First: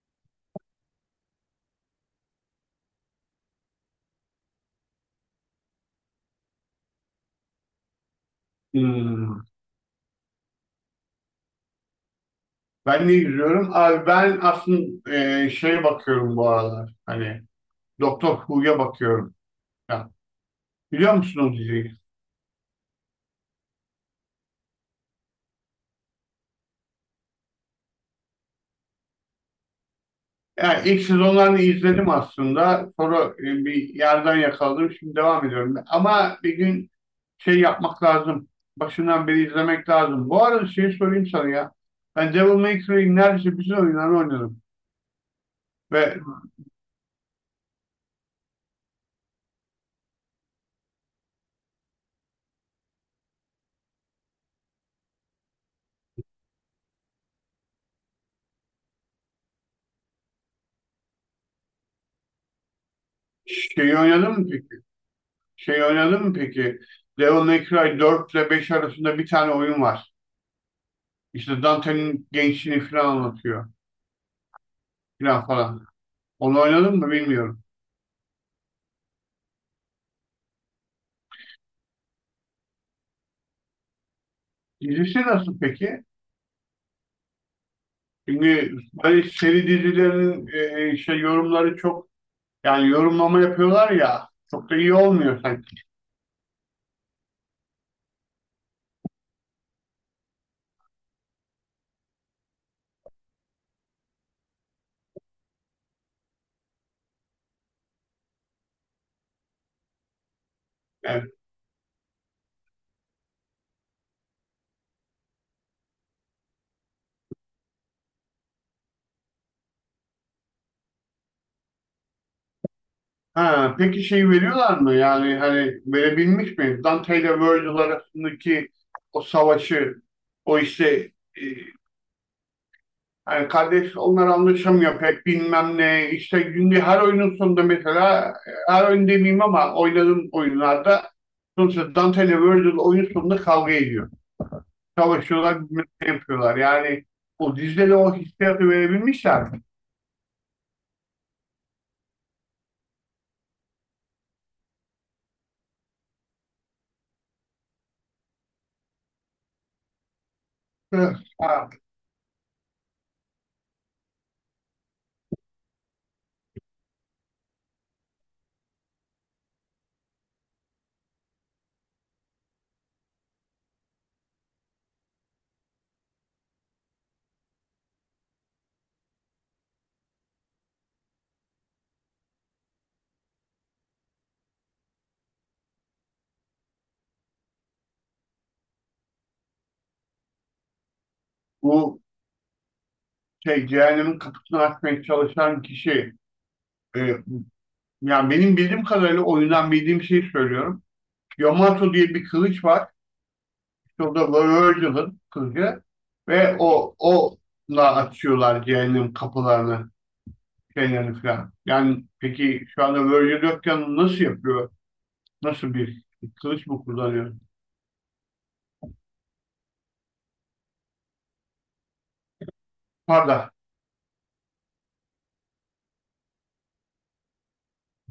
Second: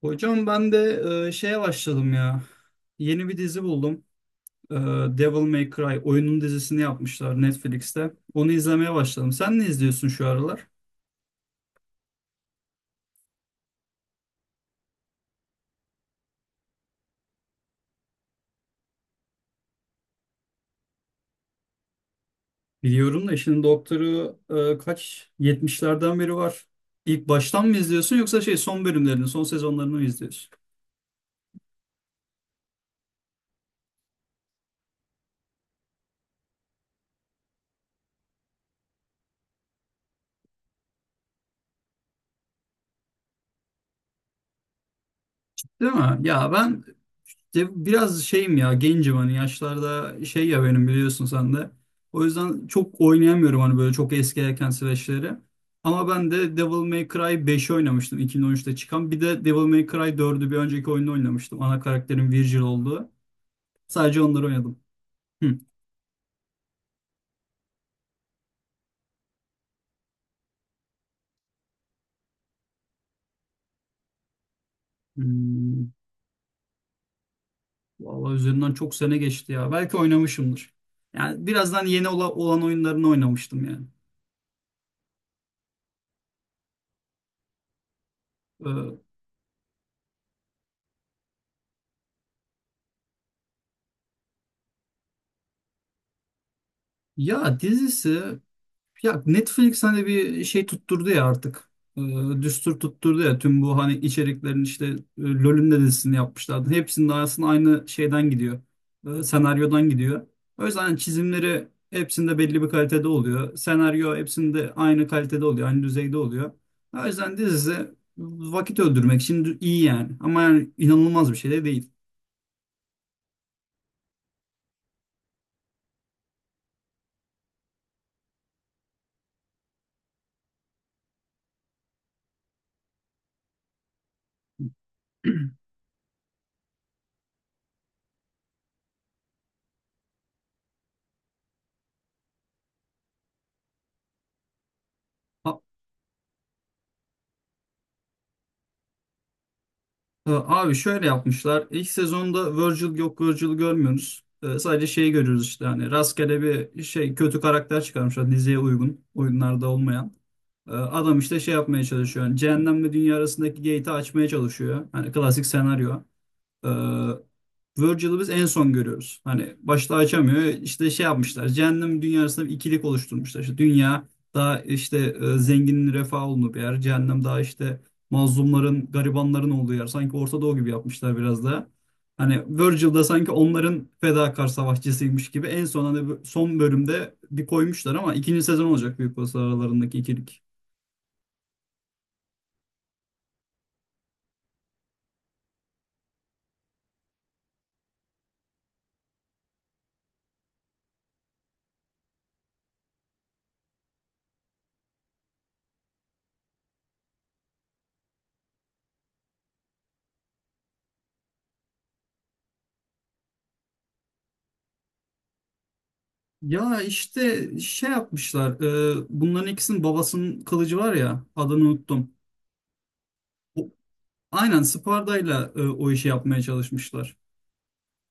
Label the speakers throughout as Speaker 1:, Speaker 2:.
Speaker 1: Hocam ben de şeye başladım ya. Yeni bir dizi buldum. E, Devil May Cry oyunun dizisini yapmışlar Netflix'te. Onu izlemeye başladım.
Speaker 2: Hmm.
Speaker 1: Sen ne izliyorsun şu aralar?
Speaker 2: Ben ne izliyorum? Abi ben aslında şeye bakıyorum bu aralar. Hani Doktor Who'ya bakıyorum. Ya, biliyor musun o diziyi?
Speaker 1: Biliyorum da işin doktoru kaç? Yetmişlerden beri var. İlk baştan mı izliyorsun yoksa şey son bölümlerini, son sezonlarını mı izliyorsun?
Speaker 2: Yani ilk sezonlarını izledim aslında. Sonra bir yerden yakaladım. Şimdi devam ediyorum. Ama bir gün şey yapmak lazım. Başından beri izlemek lazım. Bu arada şey sorayım sana ya. Ben Devil May Cry'in neredeyse bütün oyunlarını oynadım.
Speaker 1: Değil
Speaker 2: Ve
Speaker 1: mi? Ya ben Ya Biraz şeyim ya, gencim hani yaşlarda şey ya, benim biliyorsun sen de. O yüzden çok oynayamıyorum hani böyle çok eski erken süreçleri. Ama ben de Devil May Cry 5'i oynamıştım, 2013'te çıkan. Bir de Devil May Cry dördü bir önceki oyunda oynamıştım. Ana karakterin Virgil olduğu.
Speaker 2: şeyi
Speaker 1: Sadece
Speaker 2: oynadım
Speaker 1: onları
Speaker 2: mı peki?
Speaker 1: oynadım. Hı.
Speaker 2: Şeyi oynadım mı peki? Devil May Cry dört ile 5 arasında bir tane oyun var. İşte Dante'nin gençliğini falan anlatıyor. Falan falan.
Speaker 1: Hmm.
Speaker 2: Onu oynadın mı bilmiyorum.
Speaker 1: Vallahi üzerinden çok sene geçti ya. Belki oynamışımdır. Yani birazdan olan oyunlarını oynamıştım yani.
Speaker 2: Dizisi nasıl peki? Çünkü
Speaker 1: Ee,
Speaker 2: böyle seri dizilerin şey yorumları çok yani yorumlama yapıyorlar ya çok da iyi olmuyor sanki.
Speaker 1: dizisi, ya Netflix hani bir şey tutturdu ya artık. Düstur tutturdu ya, tüm bu hani içeriklerin işte LoL'ün de dizisini yapmışlardı. Hepsinin arasında aynı şeyden gidiyor. Senaryodan gidiyor. O yüzden hani
Speaker 2: Yani,
Speaker 1: çizimleri hepsinde belli bir kalitede oluyor. Senaryo hepsinde aynı kalitede oluyor. Aynı düzeyde oluyor. O yüzden dizisi vakit öldürmek için iyi yani. Ama yani inanılmaz bir şey de değil.
Speaker 2: ha, peki şey veriyorlar mı? Yani hani verebilmiş mi? Dante ile Virgil arasındaki o savaşı o işte e, hani kardeş onlar anlaşamıyor pek bilmem ne. İşte günde her oyunun sonunda mesela her oyun demeyeyim ama oynadığım oyunlarda sonuçta Dante ile Virgil oyun sonunda kavga ediyor. Savaşıyorlar bilmem ne yapıyorlar. Yani o dizide de o hissiyatı verebilmişler.
Speaker 1: Abi şöyle yapmışlar. İlk sezonda Virgil yok, Virgil görmüyoruz. Sadece şeyi görüyoruz, işte hani rastgele bir şey kötü karakter çıkarmışlar diziye uygun. Oyunlarda olmayan.
Speaker 2: Evet.
Speaker 1: Adam işte şey
Speaker 2: Ha,
Speaker 1: yapmaya çalışıyor. Yani cehennemle dünya arasındaki gate'i açmaya çalışıyor. Hani klasik senaryo. Ee, Virgil'ı biz en son görüyoruz. Hani başta açamıyor. İşte şey yapmışlar. Cehennem dünyasında bir ikilik oluşturmuşlar. İşte dünya daha işte zenginin refah olduğu bir yer. Cehennem daha işte mazlumların, garibanların olduğu yer. Sanki Orta Doğu gibi yapmışlar biraz da. Hani Virgil da sanki onların fedakar savaşçısıymış gibi en son hani son bölümde bir koymuşlar ama ikinci sezon olacak büyük olasılıkla aralarındaki ikilik.
Speaker 2: bu şey cehennemin kapısını açmaya çalışan kişi e, yani benim bildiğim kadarıyla oyundan bildiğim şeyi söylüyorum. Yamato diye bir kılıç var. Şurada böyle gidiyorlar kızca ve o onunla açıyorlar cehennem kapılarını şeylerini falan. Yani peki şu anda Virgil yokken nasıl yapıyor? Nasıl bir kılıç
Speaker 1: Ya
Speaker 2: mı kullanıyor?
Speaker 1: işte şey yapmışlar. Bunların ikisinin babasının kılıcı var ya, adını unuttum.
Speaker 2: Pardon.
Speaker 1: Aynen Sparda'yla o işi yapmaya çalışmışlar.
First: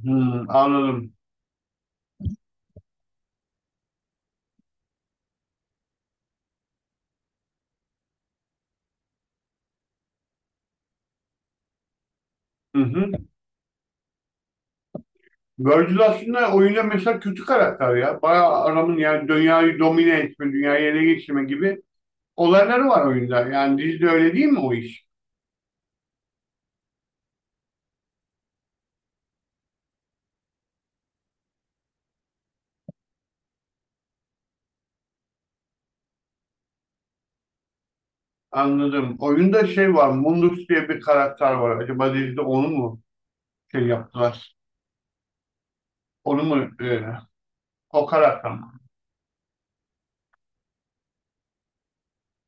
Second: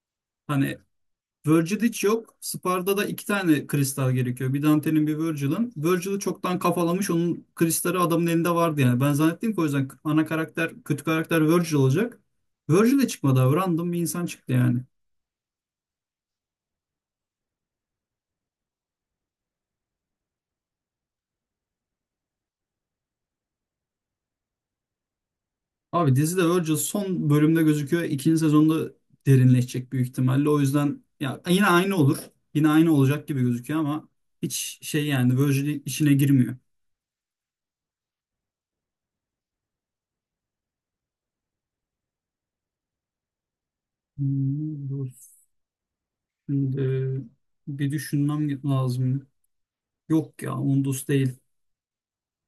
Speaker 2: Hmm,
Speaker 1: Hani
Speaker 2: anladım.
Speaker 1: Virgil hiç yok. Sparda'da iki tane kristal gerekiyor. Bir Dante'nin, bir Virgil'ın. Virgil'i çoktan kafalamış. Onun kristali adamın elinde vardı yani. Ben zannettim ki o yüzden ana karakter, kötü karakter Virgil olacak.
Speaker 2: Hı
Speaker 1: Virgil de
Speaker 2: hı.
Speaker 1: çıkmadı abi. Random bir insan çıktı yani.
Speaker 2: Virgil aslında oyunda mesela kötü karakter ya. Bayağı adamın yani dünyayı domine etme, dünyayı ele geçirme gibi olayları var oyunda. Yani dizide öyle değil mi o iş?
Speaker 1: Abi dizide Virgil son bölümde gözüküyor. İkinci sezonda derinleşecek büyük ihtimalle. O yüzden ya yine aynı olur. Yine aynı olacak gibi gözüküyor ama hiç şey yani Virgil işine girmiyor.
Speaker 2: Anladım. Oyunda şey var, Mundus diye bir karakter var. Acaba dizide onu mu şey yaptılar.
Speaker 1: Hmm, doğru.
Speaker 2: Onu mu
Speaker 1: Şimdi bir
Speaker 2: o karakter mi?
Speaker 1: düşünmem lazım. Yok ya, Undus değil.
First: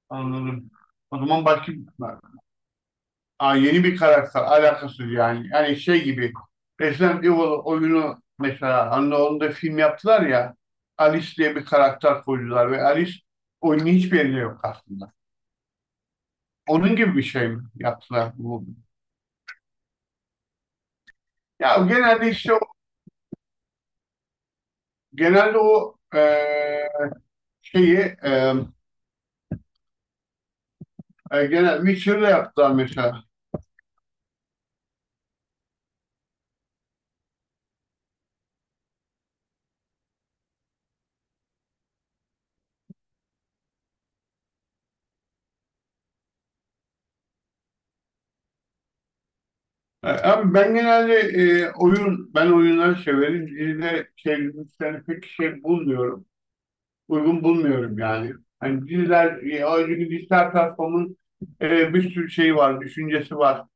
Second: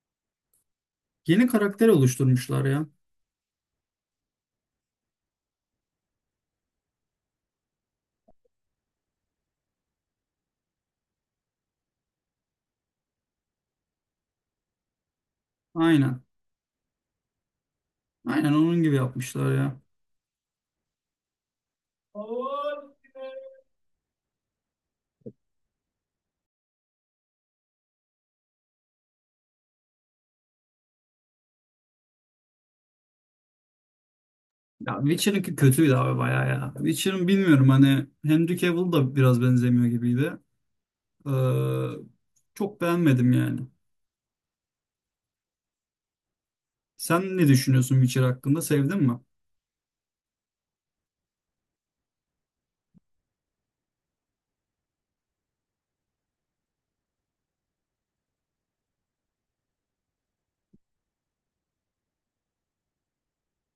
Speaker 2: Anladım. O zaman
Speaker 1: Yeni
Speaker 2: başka
Speaker 1: karakter oluşturmuşlar ya.
Speaker 2: aa, yeni bir karakter alakası yani. Yani şey gibi Resident Evil oyunu mesela hani onu da film yaptılar ya Alice diye bir karakter koydular ve Alice oyunun hiçbir yerinde yok aslında.
Speaker 1: Aynen.
Speaker 2: Onun gibi bir şey mi yaptılar
Speaker 1: Aynen
Speaker 2: bu?
Speaker 1: onun gibi yapmışlar ya.
Speaker 2: Ya genelde işte o, genelde o şeyi e, genel Witcher'da yaptılar mesela.
Speaker 1: Ya Witcher'ınki kötüydü abi bayağı ya. Witcher'ın bilmiyorum, hani Henry Cavill da biraz benzemiyor gibiydi. Ee, Çok beğenmedim yani. Sen ne düşünüyorsun Witcher hakkında? Sevdin mi?
Speaker 2: Abi ben genelde oyun, ben oyunları severim. Dizide şey, dizileri pek şey bulmuyorum. Uygun bulmuyorum yani. Hani diziler, o çünkü dijital platformun bir sürü şeyi var, düşüncesi var.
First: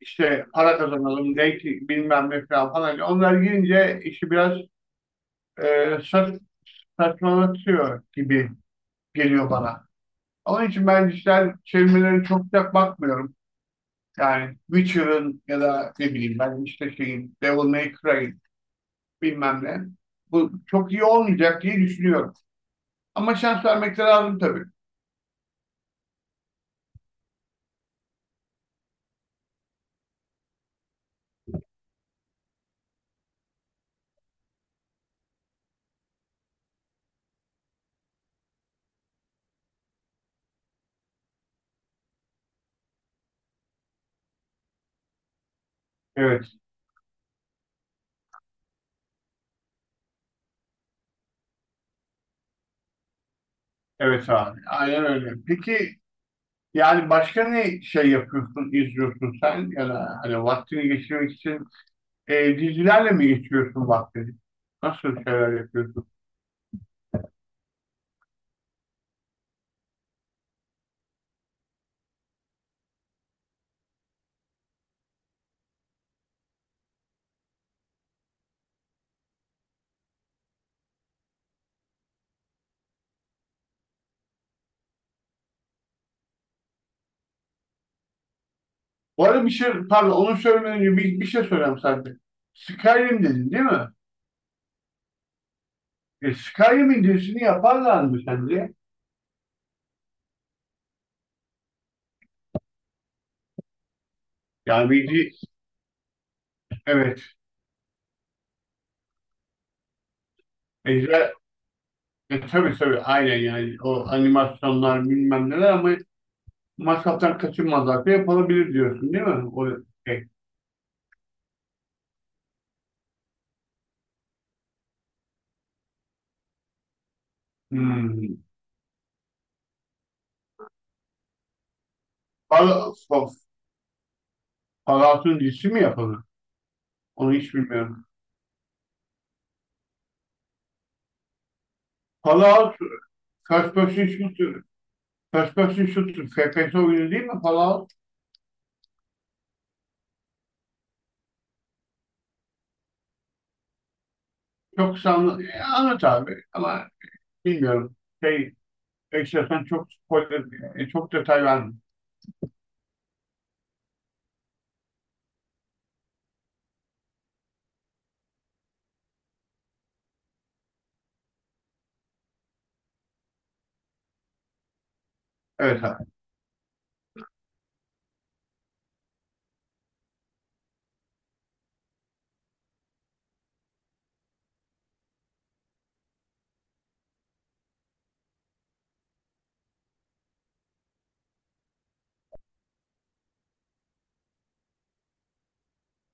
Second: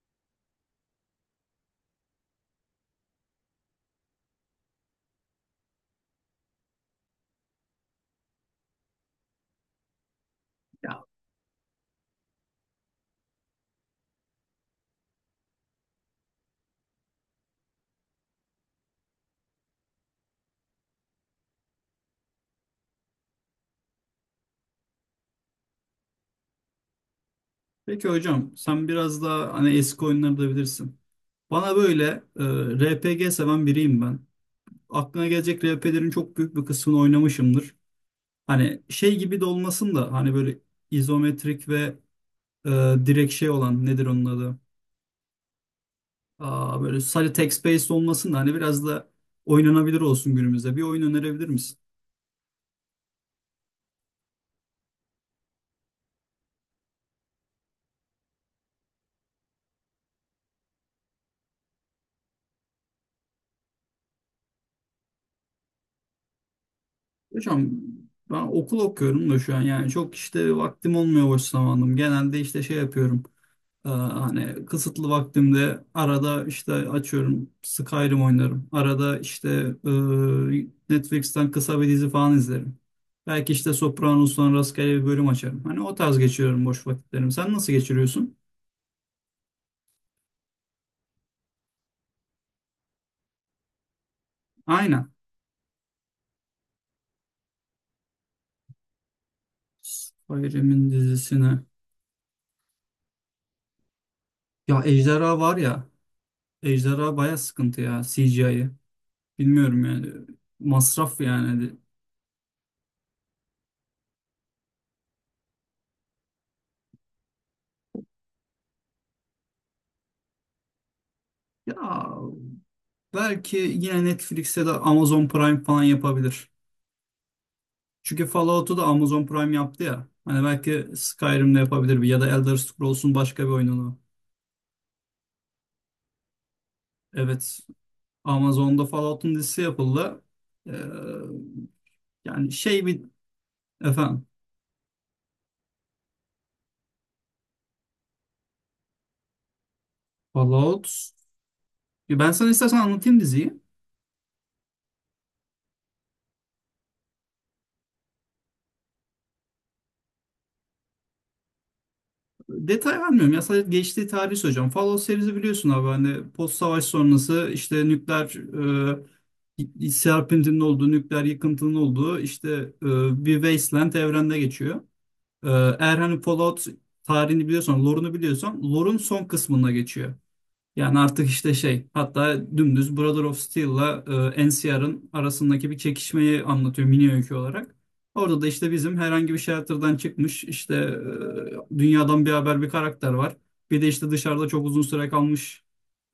Speaker 2: İşte para kazanalım, denk bilmem ne falan falan. Onlar girince işi biraz e, saç, saçmalatıyor gibi geliyor bana. Onun için
Speaker 1: Ya
Speaker 2: ben dijital çevirmelere çok sıcak bakmıyorum. Yani Witcher'ın ya da ne bileyim ben işte şeyin Devil May Cry bilmem ne. Bu çok iyi olmayacak diye düşünüyorum. Ama şans vermek de lazım tabii.
Speaker 1: peki hocam, sen biraz daha hani eski oyunları da bilirsin. Bana böyle e, RPG seven biriyim ben. Aklına gelecek RP'lerin çok büyük bir kısmını oynamışımdır. Hani şey gibi de olmasın da hani böyle izometrik ve e, direkt şey olan, nedir onun adı?
Speaker 2: Evet,
Speaker 1: Aa, böyle sadece text based olmasın da hani biraz da oynanabilir olsun günümüzde. Bir oyun önerebilir misin?
Speaker 2: evet abi. Aynen öyle. Peki yani başka ne şey yapıyorsun, izliyorsun sen? Ya da hani vaktini geçirmek için dizilerle mi geçiriyorsun vaktini? Nasıl şeyler yapıyorsun?
Speaker 1: Hocam ben okul okuyorum da şu an, yani çok işte vaktim olmuyor boş zamanım. Genelde işte şey yapıyorum. Hani kısıtlı vaktimde arada işte açıyorum Skyrim oynarım. Arada işte e, Netflix'ten kısa bir dizi falan izlerim. Belki işte Sopranos'tan rastgele bir bölüm açarım. Hani o tarz geçiriyorum boş vakitlerimi. Sen nasıl geçiriyorsun?
Speaker 2: Bu arada bir şey, pardon onu söylemeden önce bir şey söyleyeyim sadece. Skyrim dedin değil mi?
Speaker 1: Aynen.
Speaker 2: E, Skyrim'in dizisini yaparlar mı sence?
Speaker 1: Skyrim'in dizisine. Ya
Speaker 2: Yani bir, di-
Speaker 1: Ejderha var ya. Ejderha
Speaker 2: evet.
Speaker 1: baya sıkıntı ya CGI'yi. Bilmiyorum yani. Masraf
Speaker 2: Ejder,
Speaker 1: yani.
Speaker 2: e, tabii tabii aynen yani o animasyonlar bilmem neler ama masraftan kaçınmazlar da yapılabilir diyorsun değil mi? O şey.
Speaker 1: Ya belki yine Netflix'e de Amazon Prime falan yapabilir. Çünkü
Speaker 2: Hmm.
Speaker 1: Fallout'u da Amazon Prime yaptı ya. Hani belki Skyrim'de yapabilir, bir ya da Elder
Speaker 2: Fal-
Speaker 1: Scrolls'un
Speaker 2: Fa-
Speaker 1: başka bir oyununu.
Speaker 2: Fallout'un dizisi mi yapıldı? Onu hiç
Speaker 1: Evet.
Speaker 2: bilmiyorum.
Speaker 1: Amazon'da Fallout'un dizisi yapıldı. Ee, Yani
Speaker 2: Fallout
Speaker 1: şey bir,
Speaker 2: First Person
Speaker 1: efendim,
Speaker 2: Shooter First Person Shooter FPS oyunu değil mi Fallout?
Speaker 1: Fallout. Ya ben sana istersen anlatayım diziyi.
Speaker 2: Çok sanlı anlat abi ama bilmiyorum. Şey, istersen çok spoiler, çok detay verme.
Speaker 1: Detay vermiyorum ya, sadece geçtiği tarihi söyleyeceğim. Fallout serisi biliyorsun abi, hani post savaş sonrası işte nükleer serpintinin olduğu, nükleer yıkıntının olduğu işte bir wasteland evrende geçiyor. Ee,
Speaker 2: Evet
Speaker 1: Eğer
Speaker 2: abi.
Speaker 1: hani Fallout tarihini biliyorsan, lore'unu biliyorsan, lore'un son kısmına geçiyor. Yani artık işte şey, hatta dümdüz Brother of Steel'la NCR'ın arasındaki bir çekişmeyi anlatıyor mini öykü olarak. Orada da işte bizim herhangi bir shelter'dan çıkmış işte dünyadan bir haber bir karakter var. Bir de işte dışarıda çok uzun süre kalmış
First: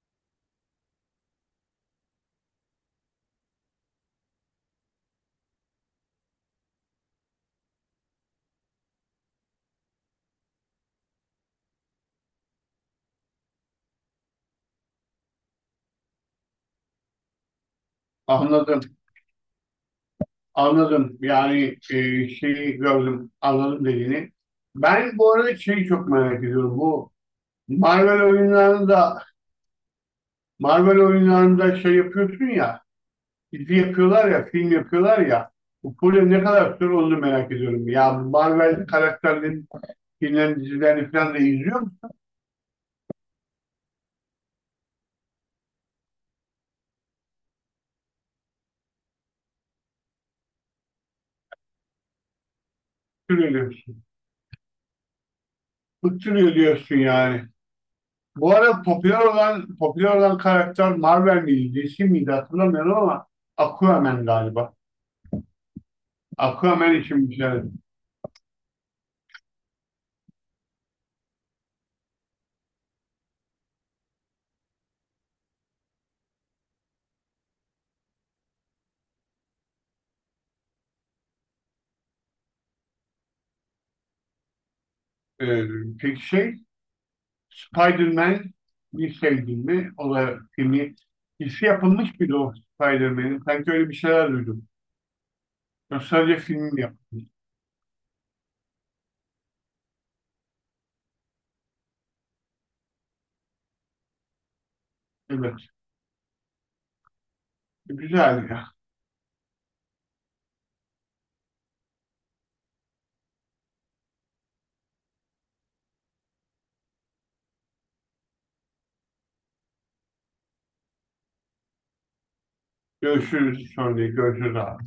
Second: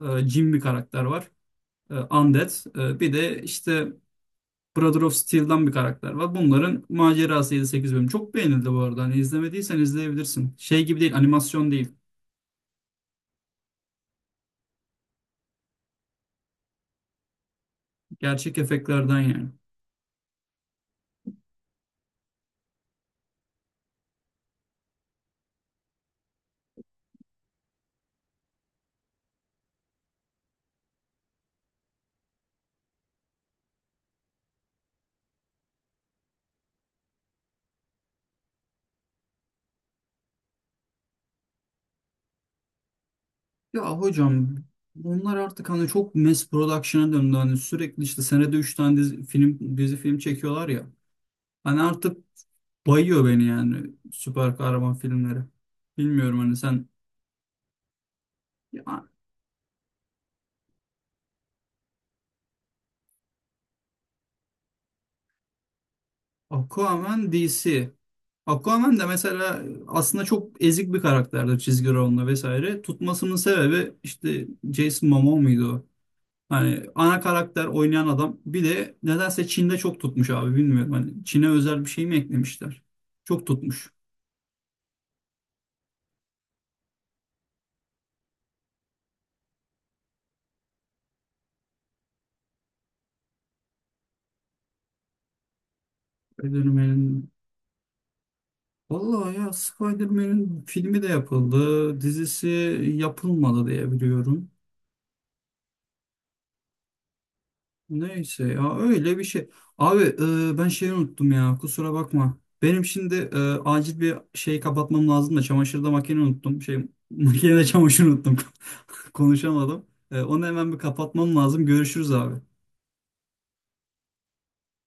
Speaker 1: Jim bir karakter var. E, Undead. Bir de işte Brother of Steel'dan bir karakter var. Bunların macerası 7-8 bölüm. Çok beğenildi bu arada. Hani izlemediysen izleyebilirsin. Şey gibi değil, animasyon değil. Gerçek
Speaker 2: Anladım.
Speaker 1: efektlerden yani.
Speaker 2: Anladım. Yani şeyi gördüm. Anladım dediğini. Ben bu arada şeyi çok merak ediyorum. Bu Marvel oyunlarında Marvel oyunlarında şey yapıyorsun ya dizi yapıyorlar ya film yapıyorlar ya bu proje ne kadar süre onu merak ediyorum. Ya Marvel karakterlerin filmlerin dizilerini falan da izliyor musun?
Speaker 1: Ya hocam, bunlar artık hani çok mass production'a döndü. Hani sürekli işte senede 3 tane dizi film, dizi film çekiyorlar ya. Hani artık bayıyor beni
Speaker 2: Bıktırıyor
Speaker 1: yani
Speaker 2: diyorsun.
Speaker 1: süper kahraman filmleri. Bilmiyorum
Speaker 2: Bıktırıyor
Speaker 1: hani sen.
Speaker 2: diyorsun yani. Bu arada
Speaker 1: Ya,
Speaker 2: popüler olan popüler olan karakter Marvel miydi, DC miydi hatırlamıyorum ama Aquaman galiba. Aquaman için
Speaker 1: Aquaman
Speaker 2: güzel.
Speaker 1: DC. Aquaman da mesela aslında çok ezik bir karakterdir çizgi romanla vesaire. Tutmasının sebebi işte Jason Momoa muydu o? Hani ana karakter oynayan adam, bir de nedense Çin'de çok tutmuş abi, bilmiyorum. Hani Çin'e özel bir şey mi eklemişler? Çok tutmuş.
Speaker 2: Ee, peki şey, Spider-Man bir sevdin mi? O da filmi, dizisi yapılmış mıydı o Spider-Man'in? Sanki öyle bir şeyler duydum. Yok, sadece film yapılmış.
Speaker 1: Spider-Man'in, vallahi ya, Spider-Man'in filmi de yapıldı, dizisi yapılmadı diye biliyorum.
Speaker 2: Evet.
Speaker 1: Neyse
Speaker 2: Güzel ya.
Speaker 1: ya, öyle bir şey. Abi ben şeyi unuttum ya, kusura bakma. Benim şimdi acil bir şey kapatmam lazım da, çamaşırda makine unuttum. Şey makinede çamaşır unuttum. Konuşamadım. Onu hemen bir kapatmam lazım. Görüşürüz abi.
Speaker 2: Görüşürüz sonra. Görüşürüz abi.